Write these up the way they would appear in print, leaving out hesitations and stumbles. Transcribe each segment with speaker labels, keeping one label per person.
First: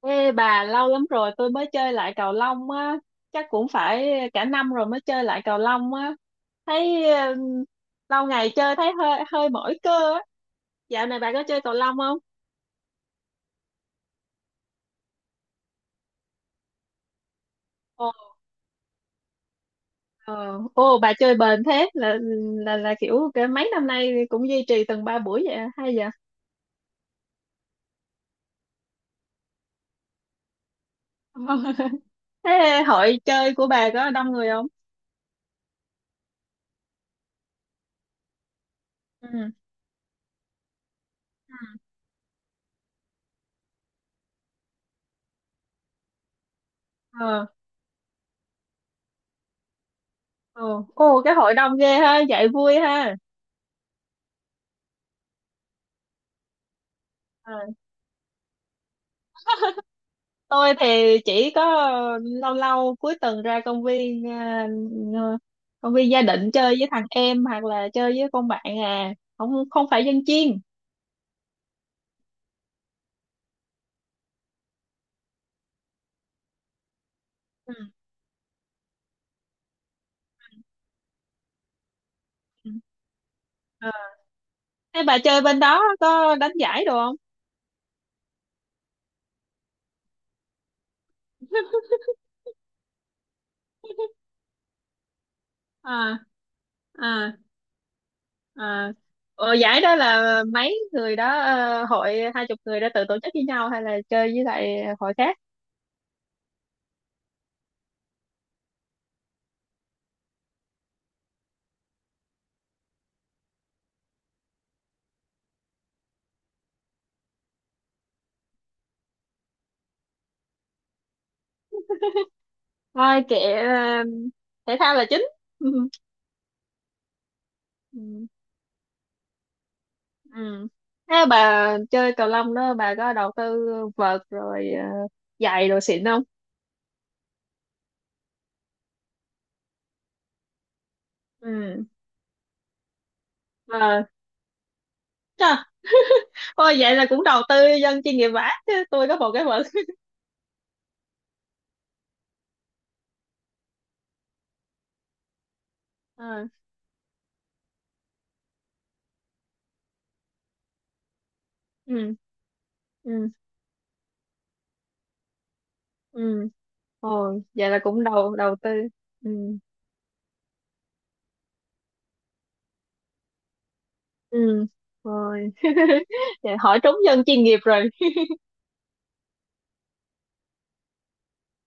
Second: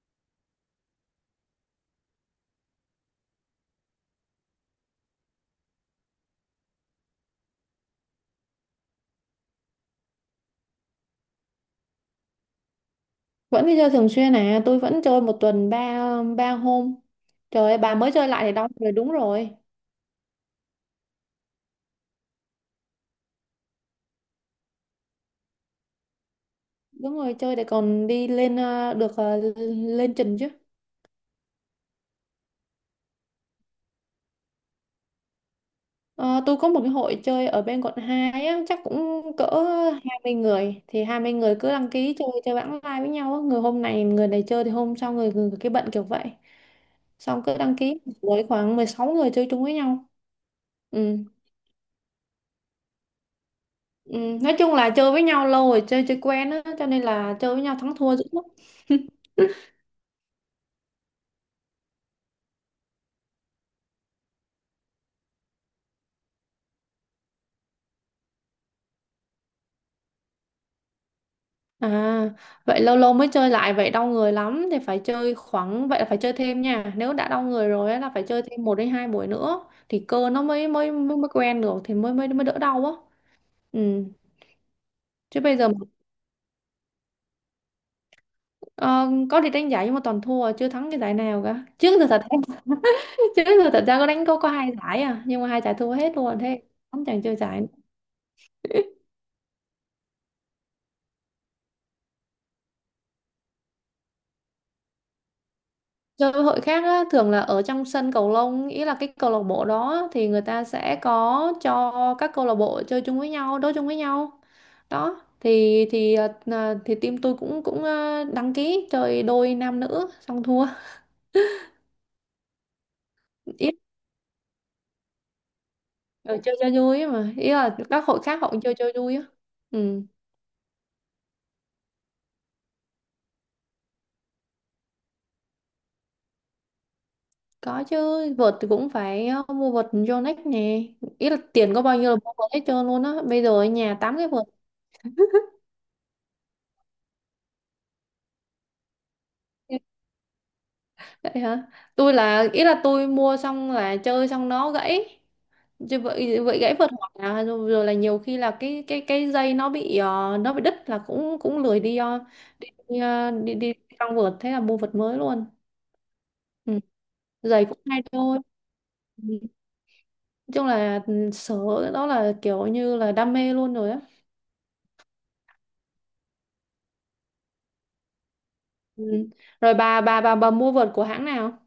Speaker 1: Ê bà, lâu lắm rồi tôi mới chơi lại cầu lông á. Chắc cũng phải cả năm rồi mới chơi lại cầu lông á. Thấy lâu ngày chơi thấy hơi hơi mỏi cơ á. Dạo này bà có chơi cầu lông không?
Speaker 2: Vẫn đi chơi thường xuyên à? Tôi vẫn chơi một tuần ba ba hôm Trời ơi, bà
Speaker 1: Ồ.
Speaker 2: mới chơi lại thì đau người, đúng rồi.
Speaker 1: ờ, Ồ, bà chơi bền thế. Là Là kiểu cái mấy năm nay cũng duy trì từng 3 buổi vậy à? Hay vậy.
Speaker 2: Đúng rồi, chơi để còn đi lên được lên trình chứ.
Speaker 1: Thế hội chơi của bà có đông người không?
Speaker 2: Ờ, tôi có một cái hội chơi ở bên quận 2 á, chắc cũng cỡ
Speaker 1: Ừ.
Speaker 2: 20 người, thì 20 người cứ
Speaker 1: Ờ.
Speaker 2: đăng ký chơi chơi bảng live với nhau á. Người hôm này người này chơi thì hôm sau người cái bận kiểu vậy. Xong
Speaker 1: Ờ.
Speaker 2: cứ đăng ký với khoảng 16 người chơi chung với nhau.
Speaker 1: Ồ.
Speaker 2: Ừ.
Speaker 1: Ồ, cái hội đông ghê ha, vậy vui ha.
Speaker 2: Ừ, nói chung là chơi với nhau lâu rồi, chơi chơi quen á, cho nên là chơi với nhau thắng thua dữ lắm.
Speaker 1: Tôi thì chỉ có lâu lâu cuối tuần ra công viên à, công viên Gia Định chơi với thằng em hoặc là chơi với con bạn à. Không, không phải dân chuyên.
Speaker 2: À, vậy lâu lâu mới chơi lại vậy đau người lắm, thì phải chơi khoảng vậy, là phải chơi thêm nha, nếu đã đau người
Speaker 1: Ừ.
Speaker 2: rồi á là phải chơi thêm một đến hai buổi nữa thì cơ nó mới quen được, thì mới mới mới đỡ
Speaker 1: Ừ.
Speaker 2: đau á.
Speaker 1: Ờ.
Speaker 2: Ừ.
Speaker 1: Thế bà
Speaker 2: Chứ
Speaker 1: chơi
Speaker 2: bây
Speaker 1: bên
Speaker 2: giờ
Speaker 1: đó có đánh giải đồ không?
Speaker 2: ờ, có đi đánh giải nhưng mà toàn thua, chưa thắng cái giải nào cả trước giờ thật em. Trước giờ thật ra có đánh có hai giải à, nhưng mà hai giải thua hết
Speaker 1: À.
Speaker 2: luôn thế. Không, chẳng
Speaker 1: À.
Speaker 2: chơi giải.
Speaker 1: À. Ồ, giải đó là mấy người đó hội 20 người đã tự tổ chức với nhau hay là chơi với lại hội khác?
Speaker 2: Chơi hội khác á, thường là ở trong sân cầu lông, ý là cái câu lạc bộ đó thì người ta sẽ có cho các câu lạc bộ chơi chung với nhau, đấu chung với nhau. Đó, thì team tôi cũng cũng ờ, đăng ký chơi đôi nam nữ xong thua.
Speaker 1: Thôi kệ,
Speaker 2: Ý
Speaker 1: thể thao là chính.
Speaker 2: là chơi cho vui ấy mà, ý là các hội khác họ cũng chơi chơi vui á. Ừ,
Speaker 1: Ừ. Thế bà chơi cầu lông đó bà có đầu tư vợt rồi giày đồ xịn không?
Speaker 2: có chứ. Vợt thì cũng phải mua vợt Yonex nè. Ý là tiền
Speaker 1: Ừ.
Speaker 2: có bao nhiêu là mua vợt hết trơn luôn á, bây giờ ở nhà
Speaker 1: Ờ.
Speaker 2: tám cái vợt.
Speaker 1: Trời, ôi vậy là cũng đầu tư dân chuyên nghiệp vả, chứ tôi có một cái vợt.
Speaker 2: Vậy hả? Tôi là ý là tôi mua xong là chơi xong nó gãy. Chứ vậy
Speaker 1: Ờ.
Speaker 2: vậy gãy vượt, hoặc là rồi là nhiều khi là cái dây nó bị nó bị đứt là cũng cũng lười đi
Speaker 1: Ừ.
Speaker 2: ờ, đi, đi,
Speaker 1: Ừ.
Speaker 2: ờ, đi đi trong vợt, thế là mua vượt mới luôn.
Speaker 1: Ừ.
Speaker 2: Ừ.
Speaker 1: Ôi,
Speaker 2: Giày
Speaker 1: vậy là
Speaker 2: cũng hay
Speaker 1: cũng đầu
Speaker 2: thôi.
Speaker 1: đầu tư
Speaker 2: Ừ.
Speaker 1: Ừ.
Speaker 2: Nói chung là sở đó là kiểu như là đam mê luôn rồi á.
Speaker 1: Ừ. Rồi vậy hỏi trúng dân chuyên nghiệp rồi.
Speaker 2: Ừ. Rồi bà mua vợt của hãng nào?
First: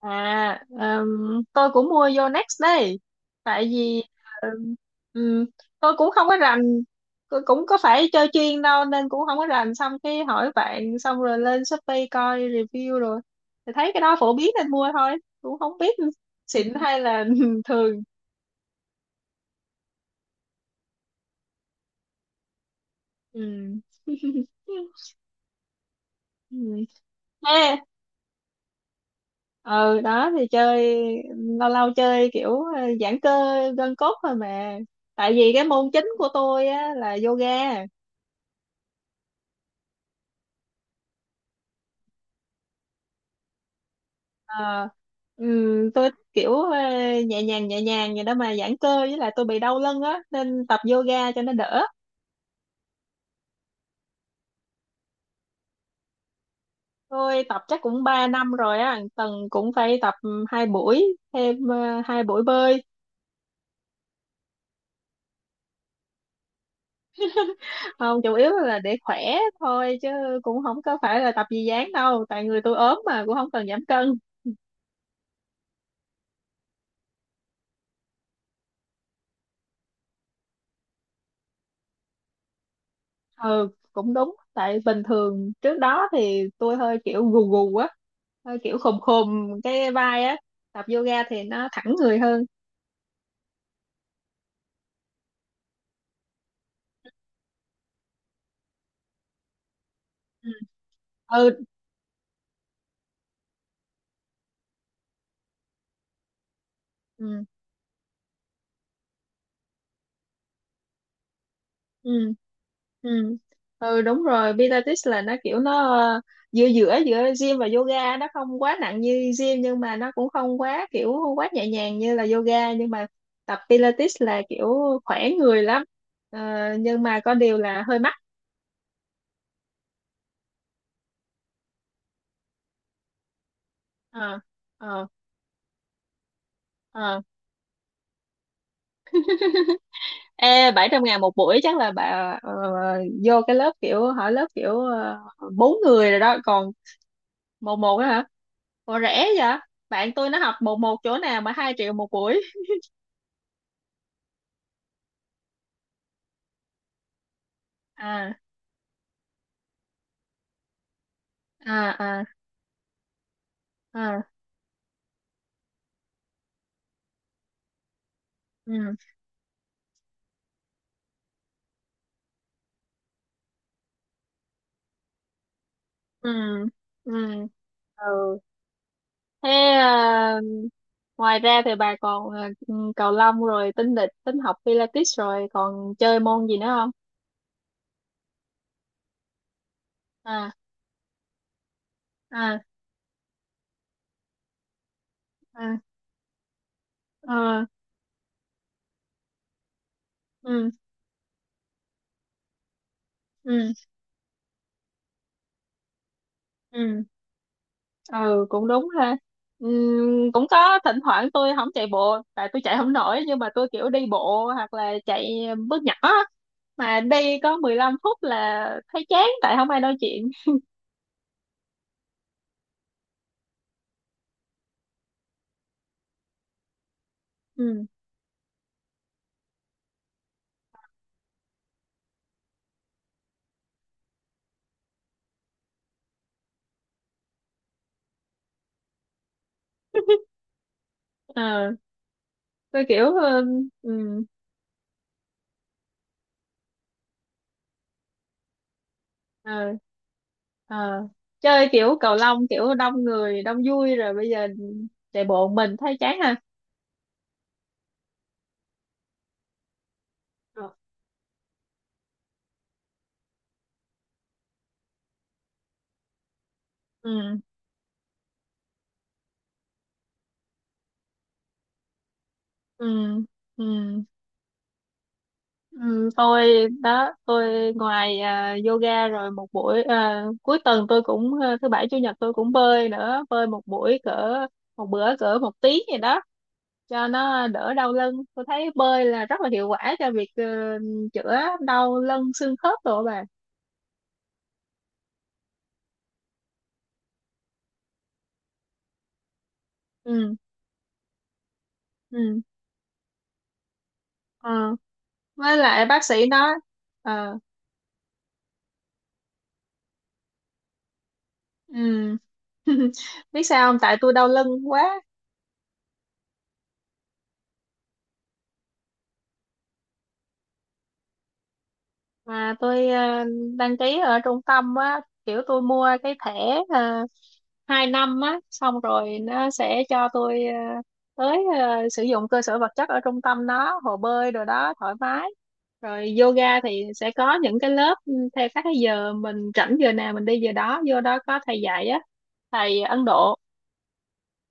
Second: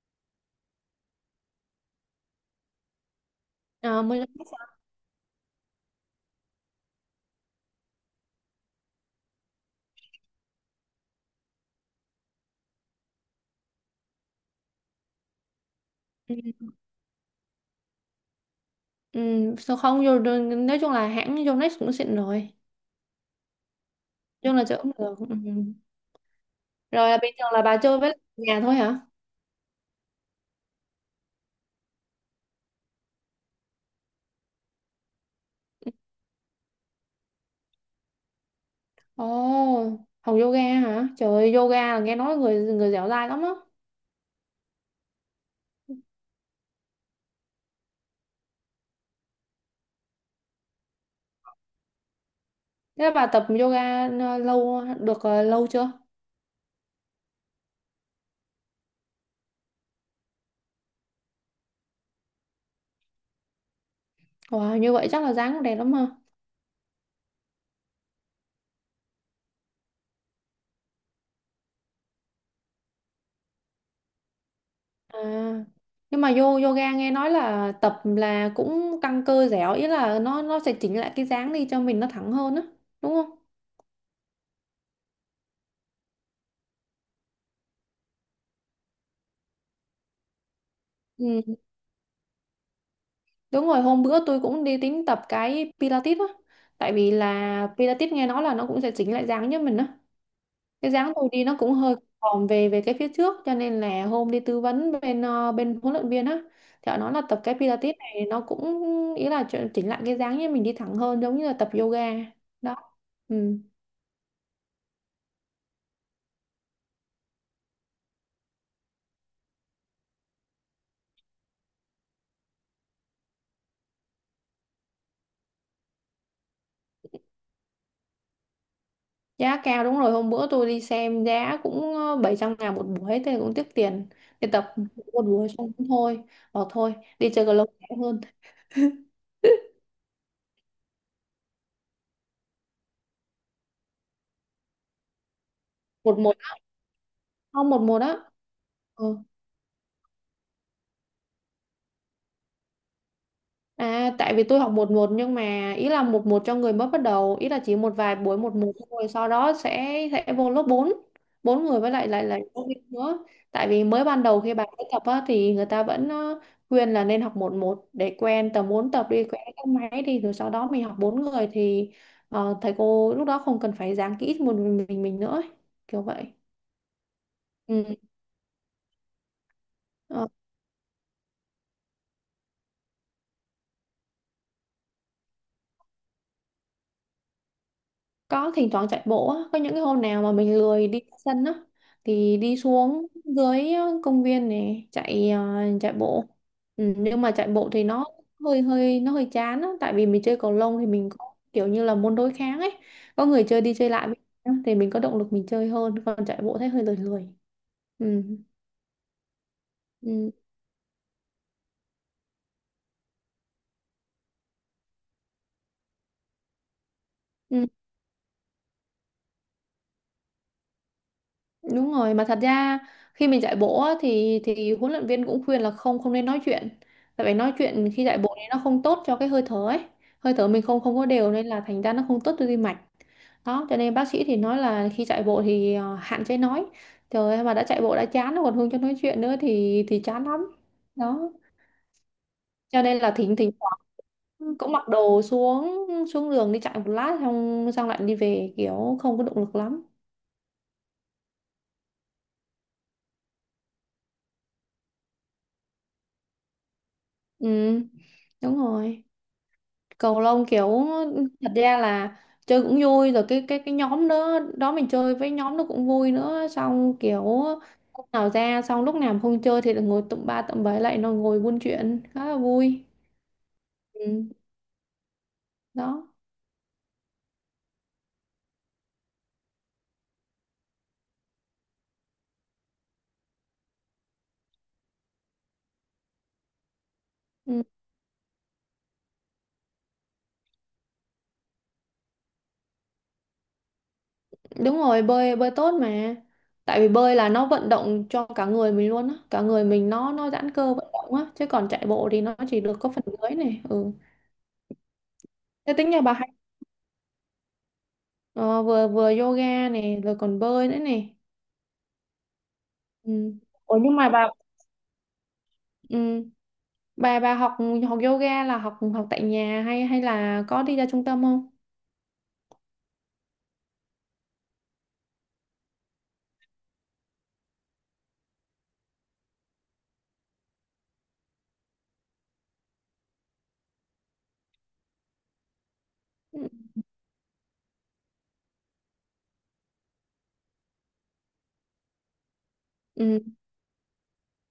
Speaker 1: À, tôi cũng mua vô Next đây. Tại
Speaker 2: À,
Speaker 1: vì
Speaker 2: mới-
Speaker 1: ừm, ừm, tôi cũng không có rành, cũng có phải chơi chuyên đâu nên cũng không có rành. Xong cái hỏi bạn, xong rồi lên Shopee coi review rồi. Thì thấy cái đó phổ biến nên mua thôi. Cũng không biết
Speaker 2: Ừ.
Speaker 1: xịn hay là thường.
Speaker 2: Ừ. Sao không? Rồi- Nói chung là hãng Yonex cũng xịn rồi.
Speaker 1: Ừm.
Speaker 2: Chung là chơi cũng được. Ừ.
Speaker 1: Ừm.
Speaker 2: Rồi là bình thường là bà
Speaker 1: Ha,
Speaker 2: chơi với nhà thôi hả?
Speaker 1: ừ đó thì chơi lâu lâu chơi kiểu giãn cơ gân cốt thôi mà. Tại vì cái môn chính của tôi á là yoga.
Speaker 2: Ồ, học yoga hả? Trời ơi, yoga là nghe nói người người dẻo dai lắm á.
Speaker 1: Ờ, tôi kiểu nhẹ nhàng vậy đó mà giãn cơ, với lại tôi bị đau lưng á nên tập yoga cho nó đỡ.
Speaker 2: Thế bà tập yoga lâu chưa?
Speaker 1: Tôi tập chắc cũng 3 năm rồi á, tuần cũng phải tập 2 buổi, thêm 2 buổi bơi.
Speaker 2: Wow, như vậy chắc là dáng cũng đẹp lắm ha.
Speaker 1: Không, chủ yếu là để khỏe thôi chứ cũng không có phải là tập gì dáng đâu, tại người tôi ốm mà cũng không cần giảm cân.
Speaker 2: À, nhưng mà yoga nghe nói là tập là cũng căng cơ dẻo, ý là nó sẽ chỉnh lại cái dáng đi cho mình nó thẳng hơn á, đúng không?
Speaker 1: Ừ, cũng đúng, tại bình thường trước đó thì tôi hơi kiểu gù gù á, hơi kiểu khùm khùm cái vai á, tập yoga
Speaker 2: Ừ,
Speaker 1: thì nó thẳng người hơn.
Speaker 2: đúng rồi, hôm bữa tôi cũng đi tính tập cái Pilates á, tại vì là Pilates nghe nói là nó cũng sẽ chỉnh lại dáng cho mình á. Cái dáng tôi đi nó
Speaker 1: Ừ.
Speaker 2: cũng hơi còm về về cái phía trước, cho nên là hôm đi tư vấn bên bên huấn luyện viên á, thì họ nói là tập
Speaker 1: Ừ.
Speaker 2: cái Pilates này nó cũng, ý là chỉnh lại cái dáng như mình đi thẳng hơn, giống như là tập yoga.
Speaker 1: Ừ.
Speaker 2: Đó. Ừ.
Speaker 1: Ừ. Ừ đúng rồi, Pilates là nó kiểu nó giữa giữa giữa gym và yoga, nó không quá nặng như gym nhưng mà nó cũng không quá kiểu không quá nhẹ nhàng như là yoga, nhưng mà tập Pilates là kiểu khỏe người lắm. Ờ, nhưng mà có điều là hơi mắc.
Speaker 2: Giá cao, đúng rồi, hôm bữa tôi đi xem giá cũng 700.000 một buổi, thế cũng tiếc tiền
Speaker 1: Ờ.
Speaker 2: đi tập
Speaker 1: Ờ.
Speaker 2: một buổi xong cũng thôi, bỏ thôi,
Speaker 1: Ờ.
Speaker 2: đi chơi cầu lông rẻ hơn.
Speaker 1: Ê, 700.000 một buổi chắc là bà ờ, vô cái lớp kiểu hỏi lớp kiểu bốn người
Speaker 2: Một
Speaker 1: rồi
Speaker 2: một
Speaker 1: đó
Speaker 2: á,
Speaker 1: còn
Speaker 2: không
Speaker 1: một
Speaker 2: một
Speaker 1: một
Speaker 2: một
Speaker 1: á
Speaker 2: á.
Speaker 1: hả? Ủa,
Speaker 2: Ừ.
Speaker 1: rẻ vậy? Bạn tôi nó học một một chỗ nào mà 2 triệu một buổi.
Speaker 2: À, tại vì tôi học một một nhưng mà ý là một một cho người mới bắt đầu, ý là chỉ một vài
Speaker 1: À.
Speaker 2: buổi một một thôi, sau đó sẽ vô lớp 4, bốn người với lại
Speaker 1: À.
Speaker 2: lại
Speaker 1: À.
Speaker 2: lại giáo viên nữa. Tại vì mới ban
Speaker 1: À.
Speaker 2: đầu khi bạn mới tập á, thì người ta vẫn khuyên là nên học một một để quen tầm bốn,
Speaker 1: Ừ.
Speaker 2: tập đi quen các máy đi, rồi sau đó mình học bốn người thì thầy cô lúc đó không cần phải giảng kỹ một mình nữa ấy. Kiểu
Speaker 1: Ừ.
Speaker 2: vậy.
Speaker 1: Ừ.
Speaker 2: Ừ.
Speaker 1: Ừ. Thế
Speaker 2: Ờ.
Speaker 1: à, ngoài ra thì bà còn à, cầu lông rồi tính địch tính học Pilates rồi còn chơi môn gì nữa không?
Speaker 2: Có thỉnh thoảng chạy bộ á, có những cái hôm nào mà
Speaker 1: À.
Speaker 2: mình lười đi ra sân á thì đi
Speaker 1: À.
Speaker 2: xuống dưới công viên này
Speaker 1: À.
Speaker 2: chạy bộ. Ừ, nhưng mà chạy
Speaker 1: Ờ.
Speaker 2: bộ thì nó hơi chán á, tại vì mình chơi cầu
Speaker 1: Ừ.
Speaker 2: lông thì mình có kiểu như là môn đối kháng ấy, có người chơi
Speaker 1: Ừ.
Speaker 2: đi chơi lại với nhau thì mình có động lực mình chơi hơn. Còn chạy bộ thấy hơi lười
Speaker 1: Ừ.
Speaker 2: lười. Ừ.
Speaker 1: Ừ cũng đúng ha. Ừ,
Speaker 2: Ừ.
Speaker 1: cũng có thỉnh thoảng tôi không chạy bộ tại tôi chạy không nổi, nhưng mà tôi kiểu đi bộ hoặc là chạy bước nhỏ á. Mà đi có
Speaker 2: Ừ.
Speaker 1: 15 phút là thấy chán tại không ai nói chuyện.
Speaker 2: Đúng rồi, mà thật ra khi mình chạy bộ á, thì huấn luyện viên cũng khuyên là không không nên nói chuyện. Tại vì nói
Speaker 1: Ừ.
Speaker 2: chuyện khi chạy bộ thì nó không tốt cho cái hơi thở ấy. Hơi thở mình không không có đều, nên là thành ra nó không tốt cho tim mạch. Đó, cho nên bác sĩ thì nói là khi chạy bộ thì hạn chế nói. Trời ơi, mà đã chạy bộ đã chán rồi còn không cho nói chuyện nữa thì chán lắm. Đó.
Speaker 1: Ờ.
Speaker 2: Cho
Speaker 1: Tôi
Speaker 2: nên
Speaker 1: kiểu
Speaker 2: là thỉnh thỉnh thoảng
Speaker 1: ừ,
Speaker 2: cũng mặc đồ xuống xuống đường đi chạy một lát, xong xong lại đi về kiểu không có động lực
Speaker 1: ờ,
Speaker 2: lắm.
Speaker 1: ờ. Chơi kiểu cầu lông kiểu đông người đông vui, rồi bây giờ chạy bộ một mình thấy chán ha.
Speaker 2: Ừ, đúng rồi. Cầu lông
Speaker 1: Ờ.
Speaker 2: kiểu thật ra là chơi cũng vui, rồi cái nhóm đó đó mình chơi với nhóm nó cũng vui nữa, xong kiểu
Speaker 1: Ừ.
Speaker 2: lúc nào ra, xong lúc nào mà không chơi thì được ngồi tụm ba tụm bảy lại, nó ngồi buôn chuyện khá là vui.
Speaker 1: Ừ. Ừ.
Speaker 2: Ừ, đó.
Speaker 1: Ừ tôi đó, tôi ngoài à, yoga, rồi một buổi à, cuối tuần tôi cũng à, thứ bảy chủ nhật tôi cũng bơi nữa, bơi một buổi cỡ một bữa cỡ một tiếng gì đó cho nó
Speaker 2: Ừ,
Speaker 1: đỡ đau lưng. Tôi thấy bơi là rất là hiệu quả cho việc chữa đau lưng xương khớp rồi bà.
Speaker 2: đúng rồi, bơi bơi tốt mà. Tại vì bơi là nó vận động cho cả người mình luôn á, cả người mình nó
Speaker 1: Ừ.
Speaker 2: giãn cơ vận động á, chứ còn chạy bộ thì nó
Speaker 1: Ừ.
Speaker 2: chỉ được có phần dưới này. Ừ.
Speaker 1: Ờ, với
Speaker 2: Thế
Speaker 1: lại
Speaker 2: tính nhà
Speaker 1: bác
Speaker 2: bà
Speaker 1: sĩ
Speaker 2: hay
Speaker 1: nói. Ờ.
Speaker 2: ờ, vừa vừa yoga này rồi còn bơi nữa này?
Speaker 1: Ừm.
Speaker 2: Ừ.
Speaker 1: Biết sao
Speaker 2: Ủa
Speaker 1: không,
Speaker 2: nhưng
Speaker 1: tại
Speaker 2: mà
Speaker 1: tôi
Speaker 2: bà.
Speaker 1: đau lưng quá.
Speaker 2: Ừ. Bà học học yoga là học học tại nhà hay hay là có đi ra trung tâm không?
Speaker 1: Mà tôi đăng ký ở trung tâm á, kiểu tôi mua cái thẻ 2 năm á, xong rồi nó sẽ cho tôi tới sử dụng cơ sở vật chất ở trung tâm đó, hồ bơi đồ đó thoải mái, rồi
Speaker 2: Ừ.
Speaker 1: yoga thì sẽ có những cái lớp theo các cái giờ mình rảnh, giờ nào mình đi giờ đó, vô đó có thầy dạy á, thầy Ấn
Speaker 2: Ừ.
Speaker 1: Độ.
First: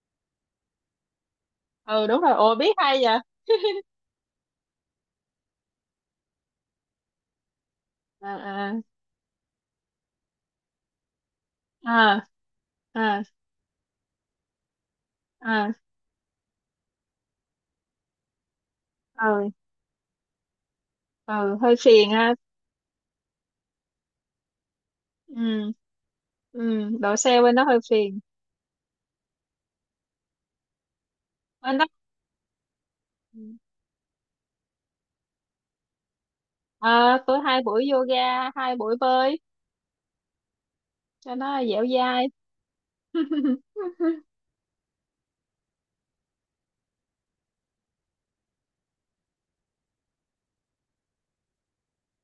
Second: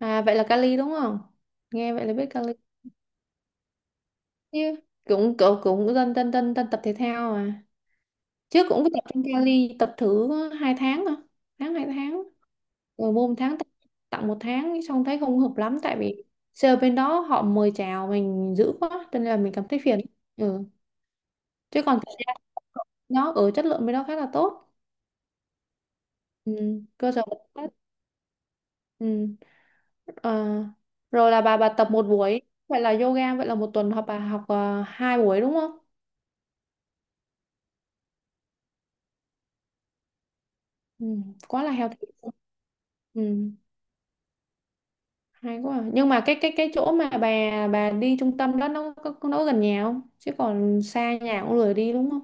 Speaker 2: À, vậy là Cali đúng không? Nghe vậy
Speaker 1: Ừ,
Speaker 2: là
Speaker 1: đúng
Speaker 2: biết
Speaker 1: rồi.
Speaker 2: Cali
Speaker 1: Ồ, biết hay vậy.
Speaker 2: chứ. Cũng cũng cũng dân dân dân dân tập thể thao à.
Speaker 1: Ờ.
Speaker 2: Trước
Speaker 1: Ờ.
Speaker 2: cũng có tập trong Cali tập thử 2 tháng mà. Tháng hai tháng.
Speaker 1: À.
Speaker 2: Rồi
Speaker 1: À.
Speaker 2: môn tháng tặng tặng một tháng xong thấy không hợp
Speaker 1: À.
Speaker 2: lắm, tại vì sale bên đó họ mời chào mình dữ quá cho nên là
Speaker 1: Ừ.
Speaker 2: mình cảm thấy phiền. Ừ.
Speaker 1: Ừ hơi
Speaker 2: Chứ còn
Speaker 1: phiền
Speaker 2: thật ra
Speaker 1: ha.
Speaker 2: nó ở chất lượng bên đó khá là tốt.
Speaker 1: Ừ.
Speaker 2: Ừ.
Speaker 1: Ừ
Speaker 2: Cơ
Speaker 1: đổ
Speaker 2: sở vật
Speaker 1: xe bên đó
Speaker 2: chất.
Speaker 1: hơi phiền.
Speaker 2: Ừ. Ờ, rồi là bà
Speaker 1: Bên đó.
Speaker 2: tập một buổi, vậy là yoga, vậy là một tuần học, bà học 2 buổi đúng không?
Speaker 1: À, tôi 2 buổi yoga, 2 buổi bơi
Speaker 2: Ừ,
Speaker 1: cho nó
Speaker 2: quá là
Speaker 1: dẻo
Speaker 2: healthy.
Speaker 1: dai.
Speaker 2: Ừ, hay quá à. Nhưng mà cái chỗ mà bà đi trung tâm đó nó có gần nhà không, chứ còn xa nhà cũng lười đi đúng không?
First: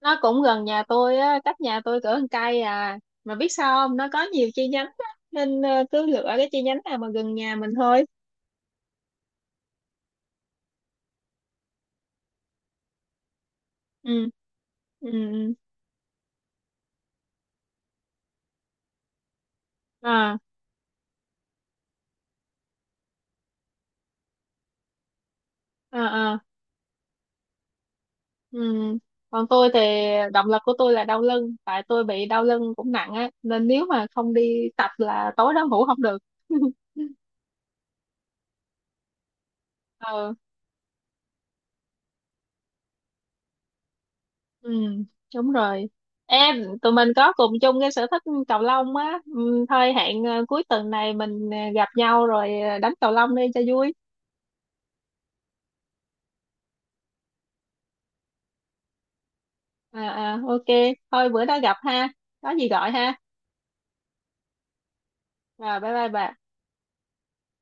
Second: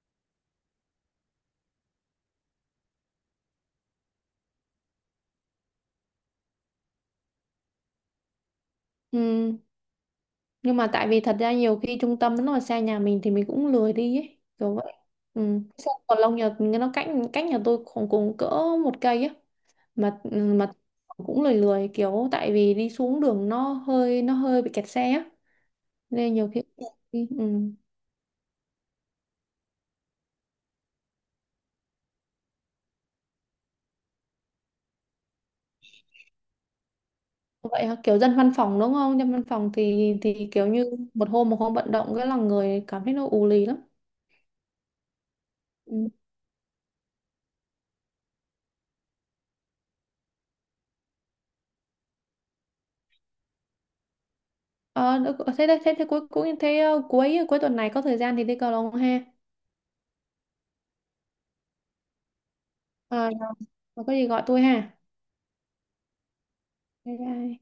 Speaker 1: Nó cũng gần nhà tôi á, cách nhà tôi cỡ một cây à. Mà biết sao không, nó có nhiều chi nhánh á, nên cứ lựa cái chi nhánh nào mà gần nhà mình thôi.
Speaker 2: Ừ, nhưng mà tại vì thật ra nhiều khi trung tâm nó mà xa nhà mình thì mình cũng lười
Speaker 1: Ừ.
Speaker 2: đi ấy, kiểu vậy.
Speaker 1: Ừ. Ừ.
Speaker 2: Ừ. Sao còn lâu nhật nó cách cách nhà tôi khoảng cùng cỡ một cây ấy, mà
Speaker 1: À.
Speaker 2: mà cũng lười lười kiểu, tại vì đi xuống đường nó hơi bị kẹt xe á,
Speaker 1: À.
Speaker 2: nên
Speaker 1: À.
Speaker 2: nhiều khi. Ừ.
Speaker 1: Ừ. Còn tôi thì động lực của tôi là đau lưng, tại tôi bị đau lưng cũng nặng á, nên nếu mà không đi tập là tối đó ngủ không được.
Speaker 2: Vậy hả? Kiểu dân văn phòng đúng không? Dân văn phòng thì
Speaker 1: Ừ.
Speaker 2: thì kiểu như một hôm vận động cái là người cảm thấy nó ù lì lắm.
Speaker 1: Ừ. Đúng rồi
Speaker 2: Ừ.
Speaker 1: em, tụi mình có cùng chung cái sở thích cầu lông á. Ừ, thôi hẹn cuối tuần này mình gặp nhau rồi đánh cầu lông đi cho vui.
Speaker 2: Ờ, được- ờ, thế đây thế thế cuối cuối thế ờ, cuối cuối tuần này có thời gian thì đi cầu lông ha.
Speaker 1: À, à ok, thôi bữa đó gặp ha, có gì gọi ha.
Speaker 2: Ờ, có gì gọi tôi ha.
Speaker 1: Rồi bye bye bà.
Speaker 2: Bye bye.